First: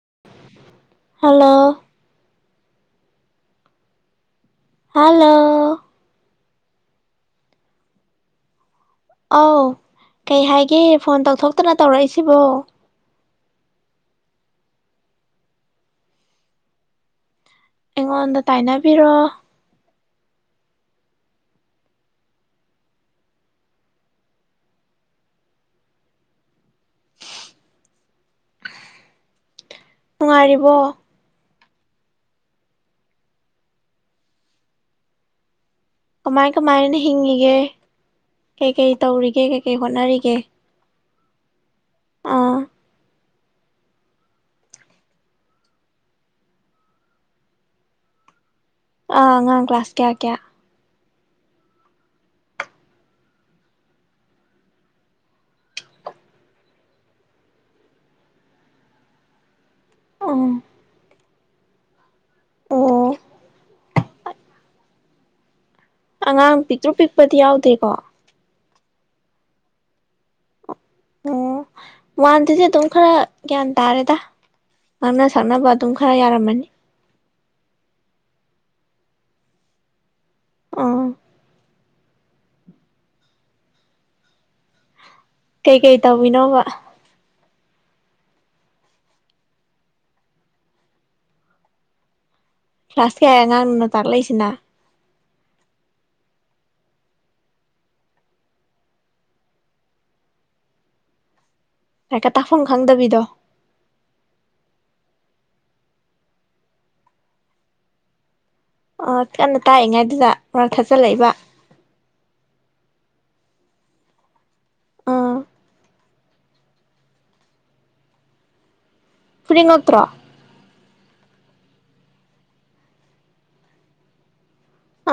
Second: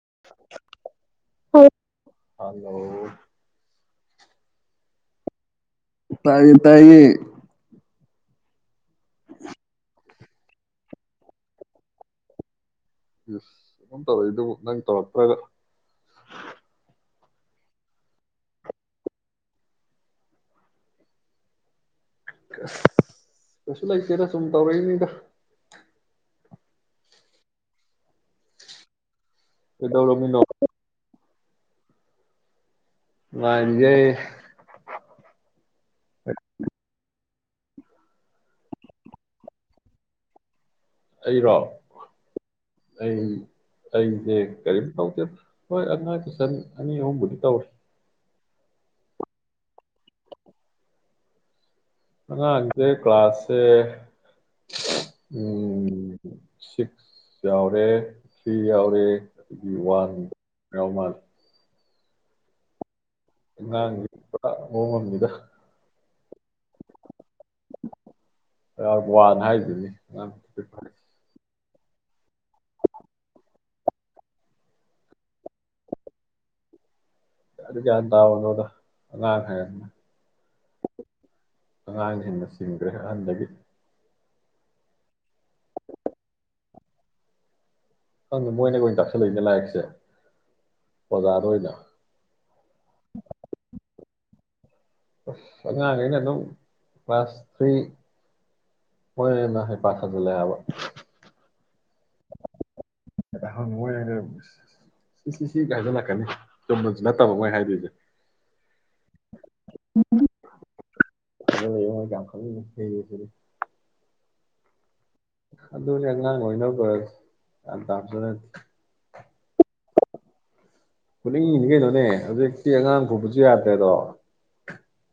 [inaudible] Hello. Hello. Hello. ꯇꯥꯌꯦ ꯇꯥꯌꯦ꯫ ꯑꯧ ꯀꯩ ꯍꯥꯏꯒꯦ ꯐꯣꯟ ꯇꯧꯊꯣꯛꯇꯅ ꯇꯧꯔꯛꯏꯁꯤꯕꯣ꯫ ꯑꯗꯨꯝ ꯇꯧꯔ ꯏꯗꯨꯕꯨ ꯅꯪ ꯇꯧꯔꯛꯇ꯭ꯔꯒ꯫ ꯑꯩꯉꯣꯟꯗ ꯇꯥꯏꯅꯕꯤꯔꯣ꯫ ꯑꯁ ꯀꯩꯁꯨ ꯂꯩꯇꯦꯗ ꯁꯨꯝ ꯇꯧꯔꯛꯏꯅꯤꯗ꯫ ꯀꯩꯗꯧꯔꯝꯃꯤꯅꯣ꯫ ꯅꯨꯡꯉꯥꯏꯔꯤꯕꯣ ꯅꯨꯡꯉꯥꯏꯔꯤꯌꯦ꯫ ꯀꯃꯥꯏ ꯀꯃꯥꯏꯅ ꯍꯤꯡꯉꯤ ꯒꯦ ꯀꯩꯀꯩ ꯇꯧꯔꯤꯒꯦ ꯀꯩꯀꯩ ꯍꯣꯠꯅꯔꯤꯒꯦ꯫ ꯑꯩꯔꯣ꯫ ꯑꯥ꯫ ꯑꯩ ꯑꯩꯁꯦ ꯀꯔꯤꯝ ꯇꯧꯗꯦꯗ ꯍꯣꯏ ꯑꯉꯥꯡ ꯇꯨꯁꯟ ꯑꯅꯤ ꯑꯍꯨꯝꯕꯨꯗꯤ ꯇꯧꯔꯤ꯫ ꯑ ꯑꯉꯥꯡ ꯀ꯭ꯂꯥꯁ ꯀꯥꯌꯥꯀꯌꯥ꯫ ꯑꯉꯥꯡꯁꯦ ꯀ꯭ꯂꯥꯁꯁꯦ ꯎ ꯁꯤꯛꯁ ꯌꯥꯎꯔꯦ ꯊ꯭ꯔꯤ ꯌꯥꯎꯔꯦ꯫ ꯋꯥꯟ ꯎꯝ ꯌꯥꯎꯃꯥꯜ ꯑꯣ꯫ ꯑꯉꯥꯡ [unintelligible] ꯄꯨꯔꯥ ꯃꯑꯣꯡ ꯑꯝꯅꯤꯗ꯫ ꯑꯉꯥꯡ ꯄꯤꯛꯇ꯭ꯔꯨ ꯄꯤ ꯄꯗꯤ ꯌꯥꯎꯗꯦꯀꯣ꯫ ꯋꯥꯟ ꯍꯥꯏꯗꯨꯅꯤ [unintelligible] ꯑꯣ ꯋꯥꯟꯗꯨꯗꯤ ꯑꯗꯨꯝ ꯈꯔ ꯒ꯭ꯌꯥꯟ ꯇꯥꯔꯦꯗ ꯉꯥꯡꯅ ꯁꯛꯅꯕ ꯑꯗꯨꯝ ꯈꯔ ꯌꯥꯔꯝꯃꯅꯤ꯫ ꯀꯗꯥꯏꯗꯩ ꯒꯌ꯭ꯥꯟ ꯇꯥꯕꯅꯣꯗ ꯑꯉꯥꯡ ꯍꯥꯏꯔꯦꯗꯅ꯫ ꯎꯝ꯫ ꯑꯉꯥꯡꯁꯤꯡꯅ ꯁꯤꯡꯈ꯭ꯔꯦ ꯑꯍꯟꯗꯒꯤ꯫ ꯀꯩꯀꯩ ꯇꯧꯏꯅꯣꯕ꯫ ꯃꯣꯏꯅꯒ ꯑꯣꯏꯅ ꯇꯛꯁꯜꯂꯛꯏꯅꯦ ꯂꯥꯏꯔꯤꯛꯁꯦ ꯑꯣꯖꯥꯗ ꯑꯣꯏꯅ꯫ ꯀ꯭ꯂꯥꯁ ꯀꯌꯥꯏ ꯑꯉꯥꯡꯅꯅꯣ ꯇꯥꯛꯂꯛꯏꯁꯤꯅ꯫ ꯑꯁ ꯑꯉꯥꯡꯈꯩꯅ ꯑꯗꯨꯝ ꯀ꯭ꯂꯥꯁ ꯊ꯭ꯔꯤ ꯃꯣꯏ ꯑꯣꯏꯅ ꯍꯩꯄꯥ ꯁꯥꯖꯤꯜꯂꯛꯑꯦ ꯍꯥꯏꯕ꯫ ꯂꯥꯏꯛꯀ ꯇꯥꯛꯐꯝ ꯈꯪꯗꯕꯤꯗꯣ ꯍꯪꯉ ꯁꯤ ꯁꯤ ꯀꯥꯏꯖꯜꯂꯛꯀꯅꯤ ꯆꯨꯝꯕꯟꯁꯨ ꯅꯠꯇꯕ ꯃꯣꯏ ꯍꯥꯏꯗꯣꯏꯁꯦ ꯑꯥ ꯀꯟꯅ ꯇꯥꯛꯏꯉꯥꯏꯗꯨꯗ ꯃꯔꯛ ꯊꯥꯠꯆꯜꯂꯛꯏꯕ ꯑꯗꯨꯅ ꯃꯣꯏ ꯀꯌꯥꯝ ꯈꯪꯅꯤꯡꯉꯤ ꯍꯩꯔꯤꯁꯤꯗꯤ ꯉ ꯑꯣꯏꯅ ꯀ ꯇꯖ [unintelligible] ꯐꯨꯅꯤꯡ ꯉꯛꯇ꯭ꯔꯣ ꯐꯨꯅꯤꯡꯅꯤ ꯀꯩꯅꯣꯅꯦ ꯍꯧꯖꯤꯛꯇꯤ ꯑꯉꯥꯡ ꯐꯨꯕꯁꯨ ꯌꯥꯗ꯭ꯔꯦꯗꯣ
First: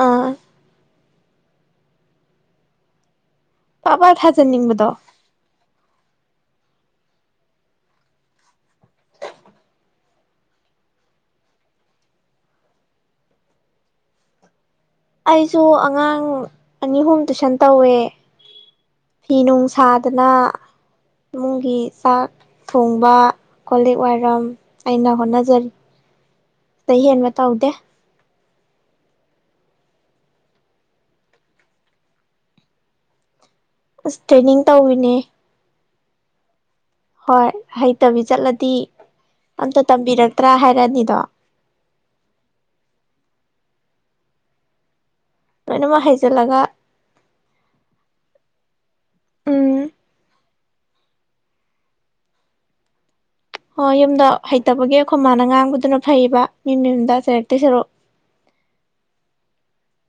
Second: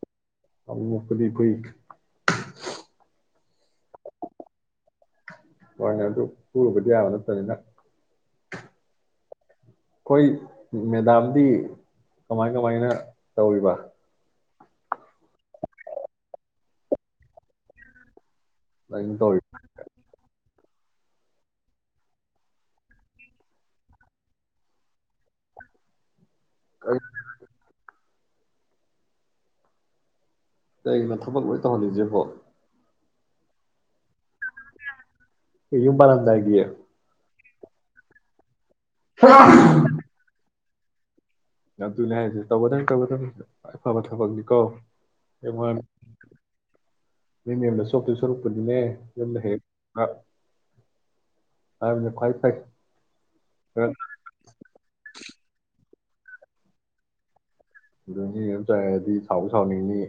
ꯑꯥ ꯑ ꯈꯨꯗꯤ ꯍꯏ ꯄꯥꯕꯥ ꯊꯥꯖꯅꯤꯡꯕꯗꯣ ꯋꯥ ꯑꯗꯨ ꯐꯨꯕꯗꯤꯕꯅ ꯇꯃꯤꯗ [unintelligible] ꯑꯩꯈꯣꯏ ꯃꯦꯗꯥꯝꯗꯤ ꯀꯃꯥꯏ ꯀꯃꯥꯏꯅ ꯇꯧꯔꯤꯕ ꯑꯩꯁꯨ ꯑꯉꯥꯡ ꯑꯅꯤ ꯑꯍꯨꯝ ꯇꯨꯏꯁꯟ ꯇꯧꯋꯦ ꯂꯥꯏꯔꯤꯛ ꯐꯤ ꯇꯧꯔꯤ ꯅꯨꯡꯁꯥꯗꯅ ꯏꯃꯨꯡꯒꯤ ꯆꯥꯛ ꯊꯣꯡꯕ ꯀꯣꯂꯤꯛ ꯋꯥꯏꯔꯝ ꯑꯩꯅ ꯍꯣꯠꯅꯖꯔꯤ ꯁꯤꯗꯩ ꯍꯦꯟꯕ ꯇꯧꯗꯦ ꯀꯩꯒꯤꯅꯣ ꯊꯥꯕꯛ ꯂꯣꯏ ꯇꯧꯍꯜꯂꯤꯁꯦ ꯍꯣ ꯑꯁ ꯇ꯭ꯔꯦꯅꯤꯡ ꯇꯧꯋꯅꯦ ꯌꯨꯝ ꯄꯥꯟ ꯂꯝꯗꯥꯏꯒꯤ ꯍꯣꯏ ꯍꯩꯇꯕꯤ ꯆꯠꯂꯗꯤ ꯑꯇ ꯇꯝꯕꯤꯔꯠꯇ꯭ꯔꯥ ꯍꯥꯏ ꯔꯅꯤꯗꯣ ꯑꯗꯨꯅꯦ ꯍꯥꯏꯁꯦ ꯇꯧꯕꯗꯪ ꯇꯧꯕꯗꯪ ꯑꯐꯕ ꯊꯕꯛꯅꯤ ꯀꯣ ꯃ ꯂꯣꯏꯅꯃꯛ ꯍꯩꯖꯤꯜꯂꯒ ꯃꯤ ꯁꯣ ꯁꯔꯨ [unintelligible] ꯄꯨꯗꯤꯅꯦ ꯍꯦ ꯎꯝ ꯑ ꯈ꯭ꯋꯥꯏ ꯐꯥꯏ ꯑꯣ ꯌꯨꯝꯗ ꯍꯩꯇꯕꯒꯤ ꯑꯩꯈꯣꯏ ꯃꯥꯅ ꯉꯥꯡꯕꯗꯨꯅ ꯐꯩꯕ ꯃꯤ ꯌꯨꯝꯗꯖꯔꯦ ꯑꯗꯨ ꯌꯥ ꯆꯥꯏꯗꯤ ꯁꯥꯎꯕ ꯁꯥꯎꯅꯤꯡꯅꯤ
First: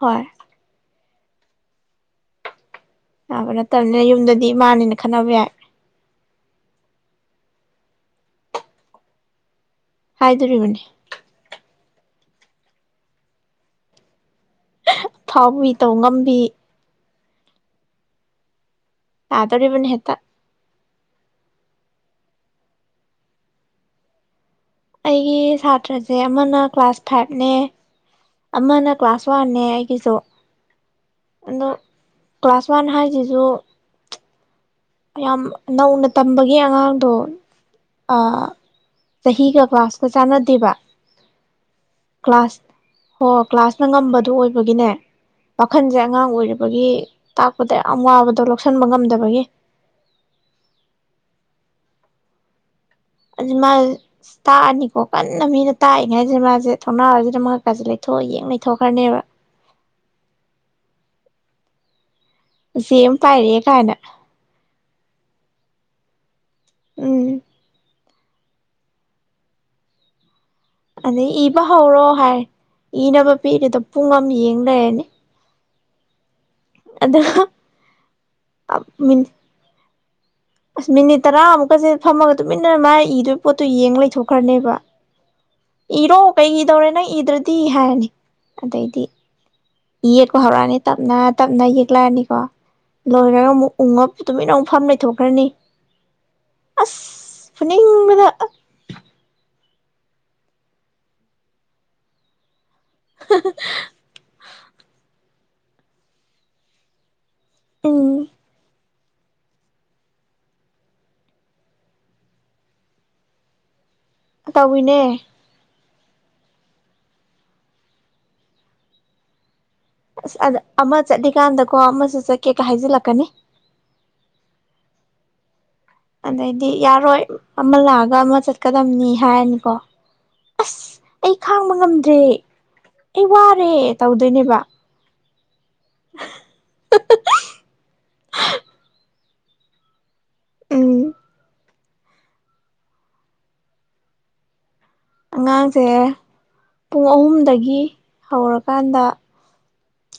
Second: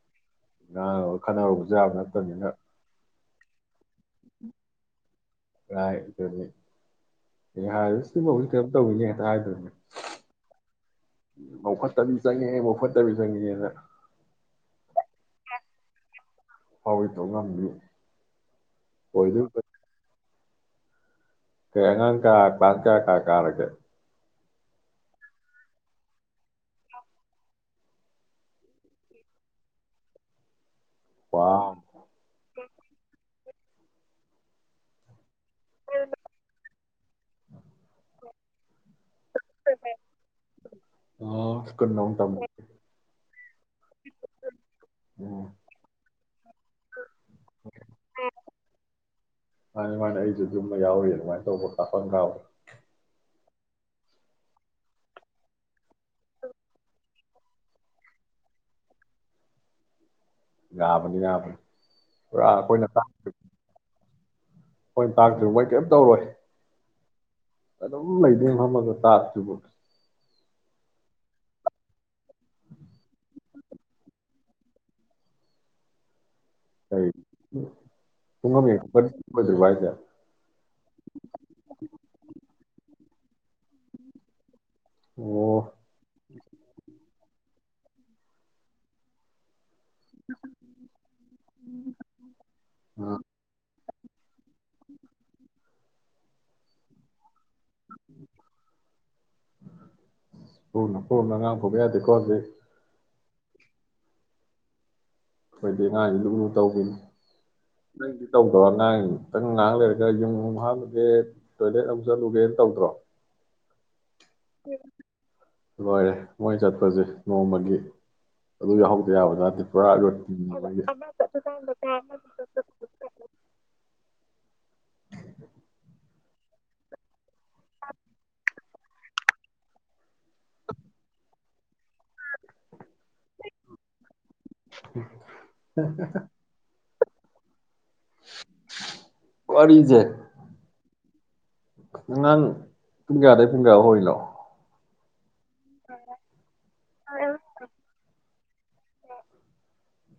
ꯍꯣꯏ ꯉ ꯈꯟꯅꯔꯨꯕꯖꯥꯕ ꯅꯠꯇꯕꯅꯤꯅ ꯑ ꯠꯇꯕꯅꯤꯅ ꯌꯨꯝꯗꯗꯤ ꯏꯃꯥꯅꯦꯅ ꯈꯟꯅꯕ ꯌꯥꯏ ꯁꯤꯐ ꯍꯧꯖꯤꯛ ꯀꯩꯅꯣꯝ ꯇꯧꯏꯅꯦ [unintelligible] ꯍꯥꯏ ꯗꯣꯏꯔꯤꯕꯅꯤ ꯃꯧ ꯐꯠꯇꯕꯤ ꯆꯪꯉꯦ ꯂꯧꯐꯠꯇꯕꯤ ꯆꯪꯉꯦꯅ ꯑꯐꯧꯎꯕꯤ ꯇꯧ ꯉꯝꯕꯤ ꯍꯣꯏ ꯇꯧ ꯉꯕꯤꯌꯨ ꯇꯥ ꯇꯣꯔꯕꯨꯟ ꯍꯦꯛꯇ ꯀꯉꯥꯡ ꯀꯥ ꯀ ꯀ ꯀꯥ ꯀꯥꯔꯒꯦ ꯑꯩꯒꯤ ꯁꯥꯇ꯭ꯔꯁꯦ ꯑꯃꯅ ꯀ꯭ꯂꯥꯁ ꯐꯥꯏꯚꯅꯦ ꯑꯃꯅ ꯀ꯭ꯂꯥꯁ ꯋꯥꯟꯅꯦ ꯑꯩꯒꯤꯁꯨ ꯑꯗꯣ ꯋꯥ ꯀ꯭ꯂꯥꯁ ꯋꯥꯟ ꯍꯥꯏꯁꯤꯁꯨ ꯌꯥꯝ ꯅꯧꯅ ꯇꯝꯕꯒꯤ ꯑꯉꯥꯡꯗꯣ ꯆꯍꯤꯒ ꯀ꯭ꯂꯥꯁꯀ ꯆꯥꯟꯅꯗꯦꯕ ꯁ꯭ꯀꯨꯜ ꯑꯃ ꯇꯝꯃꯦ ꯀ꯭ꯂꯥꯁ ꯍ ꯀ꯭ꯂꯥꯁꯅ ꯉꯝꯕꯗꯨ ꯑꯣꯏꯕꯒꯤꯅꯦ ꯎꯝ ꯋꯥꯈꯟꯁꯦ ꯑꯉꯥꯡ ꯑꯣꯏꯔꯤꯕꯒꯤ ꯇꯥꯛꯄꯗ ꯌꯥꯝ ꯋꯥꯕꯗꯣ ꯂꯧꯁꯤꯟꯕ ꯉꯝꯗꯕꯒꯤ ꯑꯗꯨꯃꯥꯏꯅ ꯑꯩꯁꯨ ꯑꯗꯨꯃ ꯌꯥꯎꯔꯤ ꯑꯗꯨꯃꯥꯏꯅ ꯇꯧꯕ ꯀꯥꯞꯐꯝ ꯀꯥꯎꯋꯦ ꯑꯗꯨ ꯃꯥꯁꯦ ꯇꯥꯛꯑꯅꯤꯀꯣ ꯀꯟꯅ ꯃꯤꯅ ꯇꯥꯛꯏꯅꯦ ꯍꯥꯏꯁꯤꯦ ꯃꯥꯁꯦ ꯊꯣꯡꯅꯥꯎꯁꯤꯗ ꯃꯍꯥꯛꯛꯀꯥꯁꯦ ꯂꯩꯊꯣꯛꯑ ꯌꯦꯡ ꯂꯩꯊꯣꯛꯈ꯭ꯔꯅꯦꯕ ꯌꯥꯕꯅꯤ ꯌꯥꯕ ꯁꯤ ꯄꯔ ꯀꯥꯏꯅ ꯃꯣꯏ ꯇꯥꯛꯇꯔꯤꯕ ꯃꯣꯏ ꯀꯔꯤꯝꯇ ꯇꯧꯔꯣꯏ ꯎꯝ ꯑꯗꯨꯝ ꯂꯩꯗꯤꯦ ꯃꯝꯃꯒ ꯇꯥꯇ꯭ꯕ ꯑꯗꯩ ꯏꯕ ꯍꯧꯔꯣ ꯍꯥꯏ ꯏꯅꯕ ꯄꯤꯔꯤꯗ ꯄꯨꯡ ꯑꯃ ꯌꯦꯡ ꯂꯩꯔꯅꯤ ꯀ ꯑꯗꯨꯒ ꯁꯨꯡꯉꯝ ꯌꯦꯡꯗ꯭ꯔꯤꯕ ꯍꯥꯏꯁꯦ ꯑꯁ ꯃꯤꯅꯤꯠ ꯇꯔꯥꯃꯨꯛꯀꯁꯦ ꯐꯝꯃꯒ ꯇꯨꯃꯤꯟꯅ ꯃꯥꯥꯏ ꯏꯗꯣꯏ ꯄꯣꯠꯇꯣ ꯌꯦꯡꯉ ꯂꯩꯊꯣꯛꯈ꯭ꯔꯅꯦꯕ ꯑꯣ ꯏꯔꯣ ꯀꯩꯒꯤꯗꯧꯔꯦꯅ ꯏ꯭ꯔ ꯗꯤ ꯍꯥꯏꯔꯅꯤ ꯑꯗꯩꯗꯤ ꯌꯦꯛꯄ ꯍꯧꯔꯛꯑꯅꯤ ꯇꯞꯅ ꯇꯞꯅ ꯌꯦꯛꯂꯛꯑꯅꯤꯀꯣ ꯂꯣꯏꯔꯒ ꯑꯃꯨꯛ ꯎꯉꯞ ꯇꯨꯃꯤ ꯏꯟꯅ ꯐꯥꯝ ꯂꯩꯊꯣꯛꯈ꯭ꯔꯅꯤ ꯑꯁ ꯐꯨꯅꯤ ꯄꯅ ꯄ ꯄꯨꯅ ꯉ ꯐꯒꯦ ꯗꯀꯣꯁꯦ [unintelligible] ꯑꯩꯈꯣꯏꯗꯤ ꯉꯥꯁꯤ ꯂꯨ ꯂꯨ ꯇꯧꯈꯤꯅꯤ ꯎꯝ ꯅꯗꯤ ꯇꯧꯗ ꯉ ꯈꯤꯇꯪ ꯉꯥꯏꯍꯥꯛ ꯂꯩꯔꯒ ꯌꯨꯝ ꯍꯥꯜꯂꯨꯒꯦ ꯇꯣꯏꯂꯦꯠ ꯂꯧ ꯆꯠꯂꯨꯒꯦꯅ ꯇꯧꯗ꯭ꯔꯣ ꯇꯧꯏꯅꯦ ꯂꯣꯏꯔꯦ ꯃꯣꯏ ꯆꯠꯄꯁꯦ ꯅꯣꯡꯃꯒꯤ ꯑꯗꯨ ꯌꯥꯎꯍꯧꯗ ꯌꯥꯕꯖꯗꯦ ꯑꯁ ꯑꯃ ꯆꯠꯂꯤꯀꯥꯟꯗꯀꯣ ꯑꯃꯁꯨ ꯆꯠꯀꯦꯒ ꯍꯥꯏꯖꯤꯜꯂꯛꯀꯅꯤ ꯑꯗꯩꯗꯤ ꯌꯥꯔꯣꯏ ꯑꯃ ꯂꯥꯛꯑꯒ ꯑꯃ ꯆꯠꯀꯗꯝꯕꯅꯤ ꯍꯥꯏꯔꯅꯤꯀꯣ ꯑꯁ ꯑꯩ ꯈꯥꯡꯕ ꯉꯝꯗ꯭ꯔꯦ ꯑꯩ ꯋꯥꯔꯦ ꯇꯧꯗ ꯅꯦꯕ [unintelligible] [unintelligible] ꯑꯣꯏꯔꯤꯖ ꯑ ꯑꯉꯥꯡ ꯄꯨꯡ ꯀꯌꯥꯗꯩ ꯄꯨꯡ ꯀꯌꯥ ꯍꯣꯂꯣ ꯑꯉꯥꯡꯁꯦ ꯄꯨꯡ ꯑꯍꯨꯝꯗꯒꯤ ꯍꯧꯔꯀꯥꯟꯗ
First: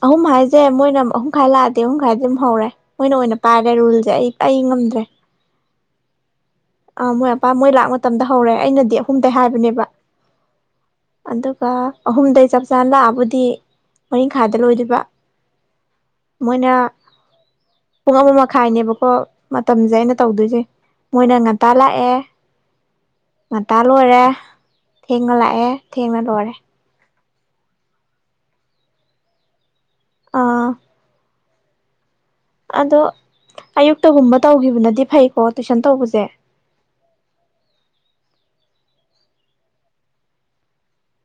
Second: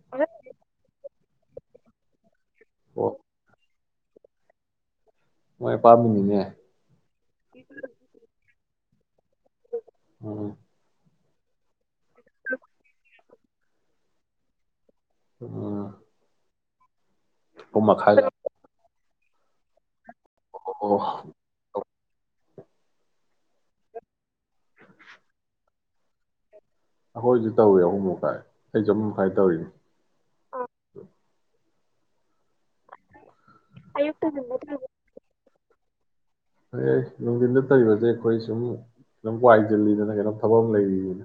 ꯑꯍꯨꯝ ꯍꯥꯏꯖꯦ ꯃꯣꯏꯅ ꯑꯍꯨꯝ ꯈꯥꯏꯂꯦꯨ ꯈ ꯍꯧꯔꯦ ꯃꯣꯏꯅ ꯑꯣ ꯑꯣꯏꯅ ꯄꯥꯏꯔꯦ ꯔꯨꯜ ꯦ ꯑꯩ ꯄ ꯑꯩ ꯉꯝꯗ꯭ꯔꯦ ꯃꯣꯏ ꯄꯥꯝꯃꯤꯅꯤꯅꯦ ꯑꯥ ꯃꯣꯏ ꯑꯄꯥ ꯃꯣꯏ ꯂꯥꯛ ꯃꯇꯝꯗ ꯍꯧꯔꯦ ꯑꯩꯅꯗꯤ ꯑꯍꯨꯝꯗ ꯍꯥꯏꯕꯅꯦꯕ ꯎꯝ ꯑꯗꯨꯒ ꯑꯍꯨꯝꯗꯩ ꯆꯞ ꯆꯥꯅ ꯂꯥꯛꯑꯕ ꯇꯤ ꯃꯔꯤꯡꯈꯥꯗ ꯂꯣꯏꯗꯕ ꯑ ꯃꯣꯏꯅ ꯄꯨꯡ ꯑꯃ ꯃꯈꯥꯏꯅꯦꯕꯀꯣ ꯃ ꯃꯇꯝꯖꯥꯏꯅ ꯇꯧꯗꯣꯏꯁꯦ ꯑꯣ ꯃꯣꯏꯅ ꯉꯟꯇꯥ ꯂꯥꯛꯑꯦ ꯉꯥ ꯂꯣꯏꯔꯦ ꯊꯦꯡꯉ ꯂꯥꯛꯑꯦ ꯊꯦꯡꯃ ꯇ ꯋꯥꯔꯦ ꯑꯩꯈꯣꯏꯁꯨ ꯇꯧꯏꯤ ꯑꯍꯨꯝ ꯃꯈꯨꯥꯏ ꯑꯩꯁꯨꯦ ꯑꯍꯨꯝ ꯃꯈꯥꯏ ꯇꯧꯔꯤꯅꯤ ꯑꯥ ꯑꯗꯣ ꯑꯌꯨꯛꯇꯒꯨꯝꯕ ꯇꯧꯈꯤꯕꯅꯗꯤ ꯐꯩꯀꯣ ꯇꯨꯏꯁꯟ ꯇꯧꯕꯁꯦ ꯍ ꯅꯨꯡꯊꯤꯟꯗ ꯇꯔꯤꯕꯁꯦ ꯑꯩꯈꯣꯏ ꯁꯨꯝ ꯈꯤꯇꯪ ꯋꯥꯏꯁꯤꯜꯂꯤꯗꯅ ꯀꯈꯤꯩꯅꯣꯝ ꯊꯕꯛ ꯑꯃ ꯂꯩꯔꯤꯅꯤꯅ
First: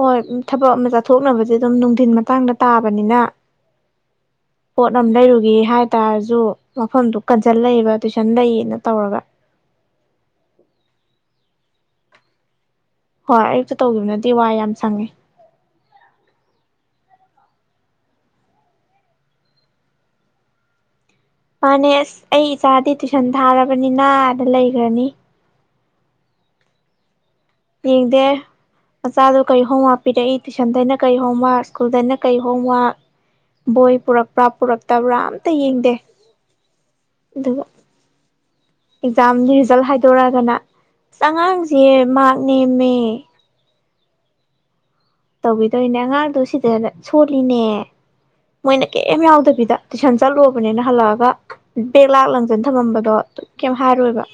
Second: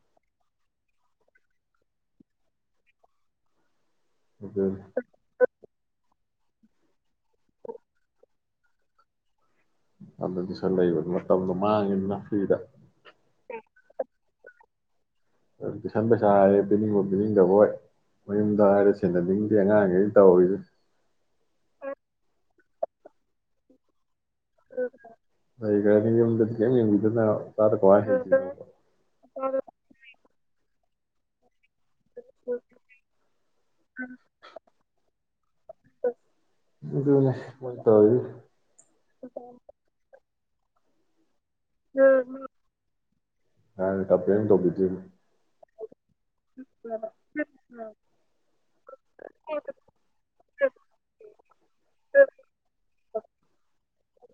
ꯍꯣꯏ ꯊꯕꯛ ꯑꯃ ꯆꯠꯊꯣꯛꯅꯕꯁꯦ ꯑꯗꯨꯝ ꯅꯨꯡꯊꯤꯤꯟ ꯃꯇꯥꯡꯗ ꯇꯥꯕꯅꯤꯅ ꯑꯗꯨꯅꯤ ꯄꯣꯠ ꯑꯃ ꯂꯩꯔꯨꯒꯦ ꯍꯥꯏ ꯇꯔꯁꯨ ꯃꯐꯝꯗꯨ ꯀꯟꯁꯤꯜ ꯂꯩꯌꯦꯕ ꯇꯨꯏꯁꯟ ꯂꯩꯌꯦꯅ ꯇꯧꯔꯒ ꯑꯗꯗꯤꯁꯂ ꯑꯩꯕꯃ ꯃꯇꯝꯗꯣ ꯃꯥꯡꯉꯤꯅꯤꯅ ꯐ꯭ꯔꯤꯗ ꯍꯣꯏ ꯑꯌꯨꯛꯇ ꯇꯧꯈꯤꯕꯅꯗꯤ ꯋꯥ ꯌꯥꯝ ꯁꯪꯉꯦ ꯑꯗꯨ ꯇꯨꯏꯁꯟ ꯄꯩꯁꯥ ꯍꯥꯏꯔꯦ ꯄꯤꯅꯤꯡꯕ ꯄꯤꯅꯤꯡꯗꯕ ꯍꯣꯏ ꯃꯌꯨꯝꯗ ꯍꯥꯏꯔ ꯁꯦꯟꯅꯅꯤꯡꯗꯦ ꯑꯉꯥꯡꯈꯩ ꯇꯧꯍꯔꯤꯁꯦ ꯆꯥꯗꯤꯦ ꯇꯨꯏꯁꯟ ꯊꯥꯔꯕꯅꯤꯅ ꯂꯩ ꯂꯩꯈ꯭ꯔꯅꯤ ꯂꯩꯈ꯭ꯔꯦꯅꯤ ꯌꯨꯝꯗꯗꯤ ꯀꯔꯤꯝ ꯌꯦꯡꯕꯤꯗꯅ ꯃꯆꯥꯗ ꯀꯃꯥꯏꯅ ꯌꯦꯡꯗꯦ ꯍꯤꯡꯗꯣꯏꯅꯣ ꯃꯆꯥꯗꯨꯣ ꯀꯔꯤꯍꯣꯝ ꯋꯥꯞꯄꯤꯔꯛꯏ ꯇꯨꯏꯁꯟꯗꯩꯅ ꯀꯩ ꯍꯣꯝꯋꯔꯥꯛ ꯁ꯭ꯀꯨꯜꯗꯅ ꯀꯩ ꯍꯣꯝꯋꯔꯛ ꯕꯣꯏ ꯄꯨꯔꯛꯄ꯭ꯔꯥ ꯄꯨꯔꯛꯇꯕ꯭ꯔꯥ ꯑꯝꯇ ꯌꯦꯡꯗꯦ ꯑꯗꯨꯅꯦ ꯑꯗꯨꯒ ꯃꯣꯏ ꯇꯧꯔꯤꯁꯦ ꯑꯦꯛꯖꯥꯝꯒꯤ ꯔꯤꯖꯜ ꯍꯥꯏꯗꯣꯔꯛꯑꯒꯅ ꯑꯁ ꯑꯉꯥꯡꯁꯦ ꯃꯍꯥꯛ ꯅꯦꯝꯃꯦ ꯅ ꯀꯝꯄ꯭ꯂꯦꯟ ꯇꯧꯕꯤꯗ꯭ꯔꯤꯕ ꯏꯩꯅ ꯑꯉꯥꯡꯗꯨ ꯁꯤꯗ ꯁꯣꯜꯂꯤꯅꯦ ꯃꯣꯏꯅ ꯀꯩꯝ ꯌꯥꯎꯗꯕꯤꯗ ꯇꯨꯏꯁꯟ ꯆꯠꯂꯨꯕꯅꯤꯅ ꯍꯜꯂꯛꯑꯒ ꯕꯦꯛ ꯂꯥꯛ ꯂꯪꯁꯤꯟ ꯊꯝꯃꯝꯕꯗꯣ ꯑꯗꯨ ꯀꯩꯝ ꯍꯥꯏꯔꯣꯏꯕ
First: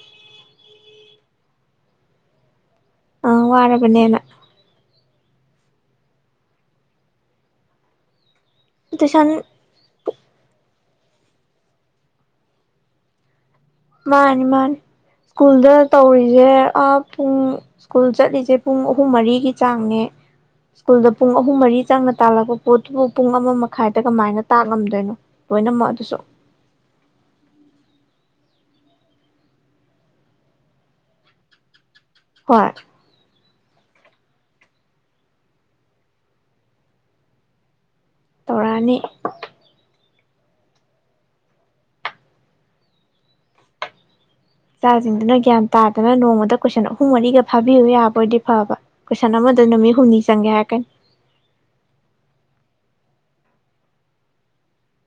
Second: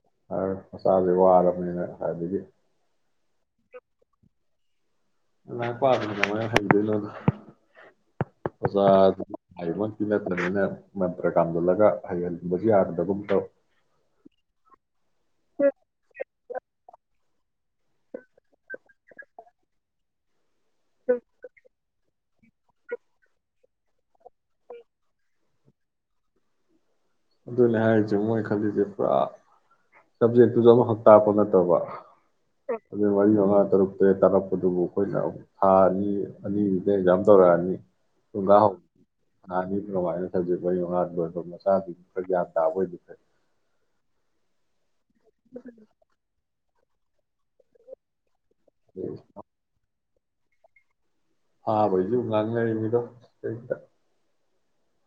ꯍꯥꯏ ꯑꯗꯨꯗꯤ ꯑ ꯋꯥꯔꯕꯟꯅꯅ ꯃ ꯄꯥꯔꯃ ꯐꯩꯗ ꯂꯅ ꯇꯨꯏꯁꯟ ꯕꯅ ꯊꯔꯅ ꯃꯟꯇ꯭ꯔ ꯀꯥꯝꯁꯤꯜꯂꯒ ꯍꯩꯍꯟꯕꯁꯨ ꯌꯥꯗꯗꯕꯒꯨꯝ ꯇꯧ ꯃꯥꯅꯤ ꯃꯥꯅꯤ ꯁ꯭ꯀꯨꯜꯗ ꯇꯧꯔꯤꯅꯤ ꯦ ꯑ ꯄꯨꯡ ꯁ꯭ꯀꯨꯜ ꯆꯠꯂꯤꯁꯦ ꯄꯨꯡ ꯑꯍꯨꯝ ꯃꯔꯤꯒꯤ ꯆꯥꯡꯅꯦ ꯁ꯭ꯀꯨꯜꯗ ꯄꯨꯡ ꯑꯍꯨꯝ ꯃꯔꯤ ꯆꯪꯅ ꯇꯥꯜꯂꯛꯄ ꯄꯣꯠꯇꯨꯕꯨ ꯄꯨꯡ ꯑꯃ ꯃꯈꯥꯏꯗ ꯀꯃꯥꯏꯅ ꯇꯥꯛ ꯉꯝꯗꯣꯏꯅꯣ ꯂꯣꯏꯅꯃꯛ ꯑꯗꯨꯁꯨ ꯑꯗꯨꯅꯦ ꯍꯥꯏꯔꯤꯁꯦ ꯃꯣꯏ ꯈꯜꯂꯤꯁꯦ ꯄꯨꯔꯥ ꯁꯞꯖꯦꯛꯇꯨꯁꯨ ꯑꯃꯨꯛꯈꯛ ꯇꯥꯛꯄ ꯅꯠꯇꯕ ꯍꯣꯏ ꯑꯗꯨꯗꯦꯚꯏ ꯍꯂ ꯇꯔꯨꯛꯛꯇꯔꯦꯠ ꯇꯥꯔꯛꯄꯗꯨꯕꯨ ꯑꯩꯈꯣꯏꯅ ꯊꯥ ꯑꯅꯤ ꯑꯅꯤꯗ ꯑꯦꯛꯖꯥꯝ ꯇꯧꯔꯛꯑꯅꯤ ꯊꯒ ꯇꯧꯔꯛꯑꯅꯤ ꯅꯅꯤ ꯄ ꯍꯥꯠ ꯃ ꯁꯥ ꯌꯥꯗꯥꯕꯣꯏꯕꯤꯈꯦ ꯏꯆꯥꯁꯤꯡꯗꯨꯅ ꯒ꯭ꯌꯥꯟ ꯇꯥꯗꯅ ꯅꯣꯡꯃꯗ ꯀꯣꯏꯁꯜꯂꯛꯎ ꯍꯨꯡꯃꯔꯤꯒꯦꯕꯤꯤ ꯍꯋꯏ ꯑꯕꯣꯏꯗꯤ ꯐꯕ ꯑꯗꯩ ꯀꯣꯏꯁꯟ ꯑꯃꯗ ꯅꯨꯃꯤꯠ ꯍꯨꯝꯅꯤ ꯆꯪꯒ꯭ꯌꯥ ꯍꯥꯏꯀ ꯍꯥꯥꯕꯩꯖ ꯉꯥꯡ ꯉ ꯃꯤꯗꯣ ꯀ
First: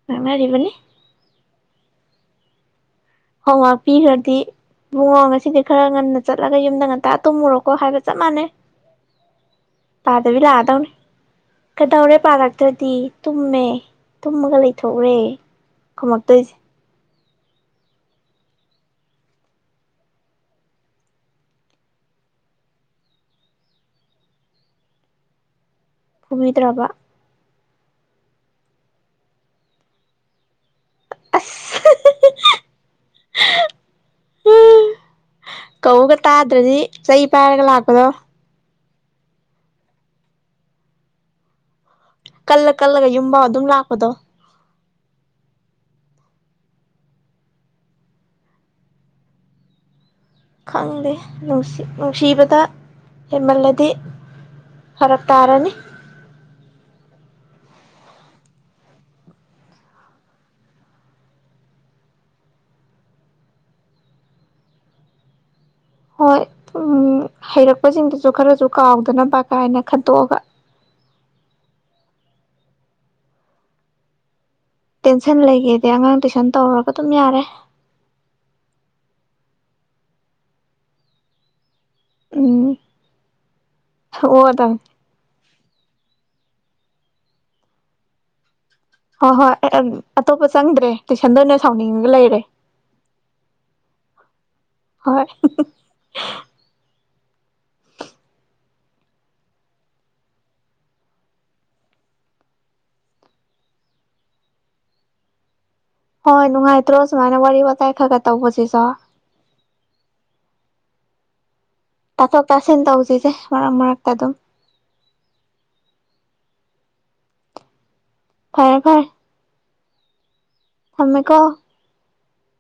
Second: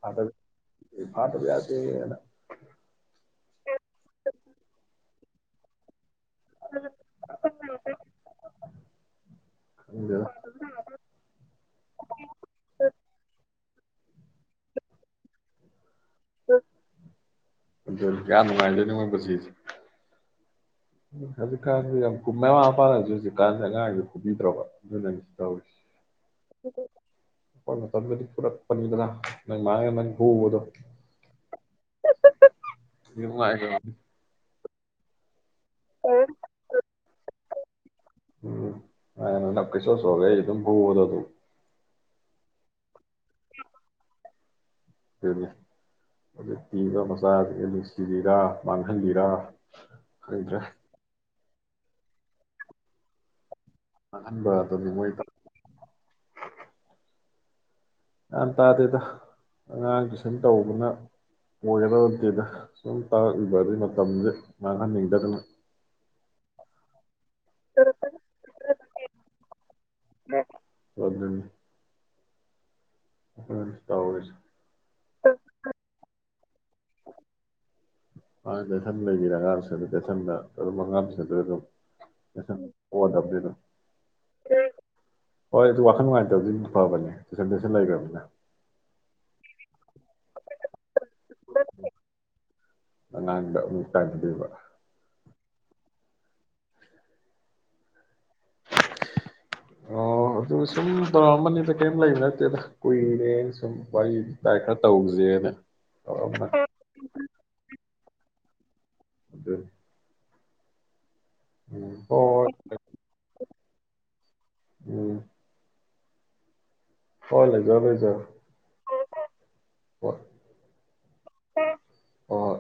ꯐꯇ ꯉꯥꯡꯅꯔꯤꯕꯅꯤ ꯐꯥꯇ ꯄꯁꯦꯅ ꯍꯣꯡꯉꯥꯛꯄꯤꯤꯈ꯭ꯔꯗꯤ ꯎꯨꯡꯉ ꯉꯁꯤꯗꯤ ꯈꯔ ꯉꯟꯅ ꯆꯠꯂꯒ ꯌꯨꯝꯗ ꯉꯟꯇꯥ ꯇꯨꯝꯃꯨꯔꯣꯀꯣ ꯍꯥꯏꯕ ꯆꯞ ꯃꯥꯟꯅꯩ ꯈꯪꯗꯦꯗ ꯄꯥꯗꯕꯤ ꯂꯥꯛꯑꯗꯧꯅꯤ ꯀꯩꯗꯧꯔꯦ ꯄꯥꯔꯛꯇ꯭ꯔꯗꯤ ꯇꯨꯝꯃꯦ ꯇꯨꯝꯃꯒ ꯂꯩꯊꯣꯛꯎ꯭ꯔꯦ ꯈꯨꯝꯃꯛꯇꯣꯏꯁꯦ ꯑꯗꯨ ꯀꯌꯥ ꯅꯨꯡꯉꯥꯏꯗꯦꯅꯤ ꯃꯣꯏ ꯄꯁꯤ ꯍꯧꯖꯤꯛꯀꯥꯟꯁꯤ ꯌꯥꯝ ꯀ ꯃꯃꯄꯥꯥꯟꯁꯨ ꯍꯧꯖꯤꯛꯀꯥꯟꯁꯦ ꯑꯉꯥꯡꯁ ꯈꯨꯝꯕꯤꯗ꯭ꯔꯕ ꯑꯗꯨꯅꯁꯨ ꯇꯧꯔꯤꯁꯦ ꯐꯨꯕꯤꯗ꯭ꯔꯕ ꯍꯈꯣꯏ ꯃꯇꯝꯗꯨꯗꯗꯤ ꯄꯨꯔꯛꯄꯅꯤꯗꯅ ꯅ ꯃꯥꯥꯡꯉ ꯃꯥ ꯍꯨꯕꯗꯣ ꯑꯁ ꯏꯦ ꯀꯒ ꯇꯥꯗ꯭ꯔꯗꯤ ꯆꯩ ꯄꯥꯏꯔꯒ ꯂꯥꯛꯄꯗꯣ ꯑꯄꯤꯁ ꯁꯣꯒꯦ ꯏ ꯑꯗꯨꯝ ꯄꯗ ꯑꯗꯨ ꯀꯜꯂ ꯀꯜꯂꯒ ꯌꯨꯝꯕꯥꯥꯎ ꯑꯗꯨꯝ ꯂꯥꯛꯄꯗꯣ ꯑꯗꯨꯅꯤ ꯑꯗꯨꯛ ꯄꯤꯕ ꯃꯆꯥꯁꯤ ꯅꯨꯡꯁꯤꯕꯤꯔ ꯃꯥꯡꯍꯟꯕꯤꯔ ꯈꯪꯗꯦ ꯅꯨꯡꯁꯤ ꯅꯨꯡꯁꯤꯕꯗ ꯍꯦꯃꯜꯂ ꯗꯤ ꯃꯥꯡꯍꯟꯕꯗꯅꯤ ꯃꯣꯏ ꯐꯔꯛ ꯇꯥꯔꯅꯤ ꯭ꯌꯥꯟ ꯇꯥꯗꯦꯗ ꯑꯉꯥꯡꯗꯨ ꯁꯨꯝ ꯇꯧꯕꯅ ꯑꯣꯏꯒꯔꯗꯤꯦꯗ ꯁꯨꯝ ꯇꯥꯛꯔꯛꯂꯤꯕ ꯑꯗꯨꯒꯤ ꯃꯇꯝꯁꯦ ꯃꯥꯡꯍꯟꯅꯤꯡꯗꯗꯅ ꯍꯣꯏ ꯎꯝ ꯍꯩꯔꯛꯄꯁꯤꯡꯗꯨꯁꯨ ꯈꯔꯁꯨ ꯀꯥꯎꯗꯅꯕ ꯀꯥꯏꯅ ꯈꯟꯇꯣꯛꯑꯒ ꯍ ꯍ ꯇꯑꯣꯁ ꯇꯦꯟꯁꯟ ꯂꯩꯒꯦꯗꯤ ꯑꯉꯥꯡ ꯇꯨꯏꯁꯟ ꯇꯧꯔꯒ ꯑꯗꯨꯝ ꯌꯥꯔꯦ ꯦꯊꯟ ꯂꯩꯕꯤꯔꯦ ꯑꯉꯥꯡꯁꯤꯡ ꯂꯩꯊꯗ ꯑꯗꯨꯝ ꯑꯉꯥꯡꯁꯤꯡ ꯑꯗꯨꯝ ꯍ ꯎꯝ ꯂ ꯑꯣꯛꯑꯗꯕꯅꯤ ꯍꯣꯏ ꯑꯗꯨ ꯋꯥꯈꯜ ꯅꯨꯡꯉꯥꯏꯇꯕꯗꯤ ꯑꯗꯨ ꯐꯕꯅꯦ ꯇꯨꯏꯁꯟ ꯇꯨꯏꯁꯟ ꯂꯩꯈ꯭ꯔꯕꯅꯤ ꯍ ꯍꯣꯏ ꯑꯩ ꯑꯇꯣꯞꯄ ꯆꯪꯗ꯭ꯔꯦ ꯇꯨꯏꯁꯟꯗ ꯑꯣꯏꯅ ꯁꯥꯎꯅꯤꯡꯉꯒ ꯂꯩꯔꯦ ꯗꯛꯇꯥꯏꯗꯗꯤꯕ [unintelligible] ꯑꯣ ꯑꯗꯨ ꯁꯨꯝ ꯇꯧꯔꯛꯑꯝꯕꯅꯤꯗ ꯀꯔꯤꯝ ꯂꯩꯕ ꯅꯠꯇꯦꯗ ꯀꯨꯏꯔꯦ ꯁꯨꯝ ꯋꯥꯔꯤ ꯇꯥꯏ ꯈꯔ ꯇꯧꯁꯦꯅ ꯍꯣꯏ ꯇꯧꯔꯛꯑꯝꯕꯅꯤ ꯅꯨꯡꯉꯥꯏ ꯇ꯭ꯔꯣꯁꯨꯃꯥꯏꯅ ꯋꯥꯔꯤ ꯋꯥ ꯇꯥꯏ ꯈꯒ ꯇꯧꯕꯁꯤꯁꯨ ꯑꯗꯨꯗ ꯇꯥꯊꯣꯛ ꯍꯣꯏ ꯍꯣꯏ ꯇꯥꯁꯤꯟ ꯇꯧꯁꯤꯁꯦ ꯃꯔꯛ ꯃꯔꯛꯇ ꯑꯗꯨꯝ ꯎꯝ ꯍꯣꯏ ꯂꯩꯖꯔꯣꯏꯖꯔꯦ ꯐꯔꯦ ꯐꯔ ꯍꯣꯏ ꯑꯃꯦꯀꯣ ꯑꯣ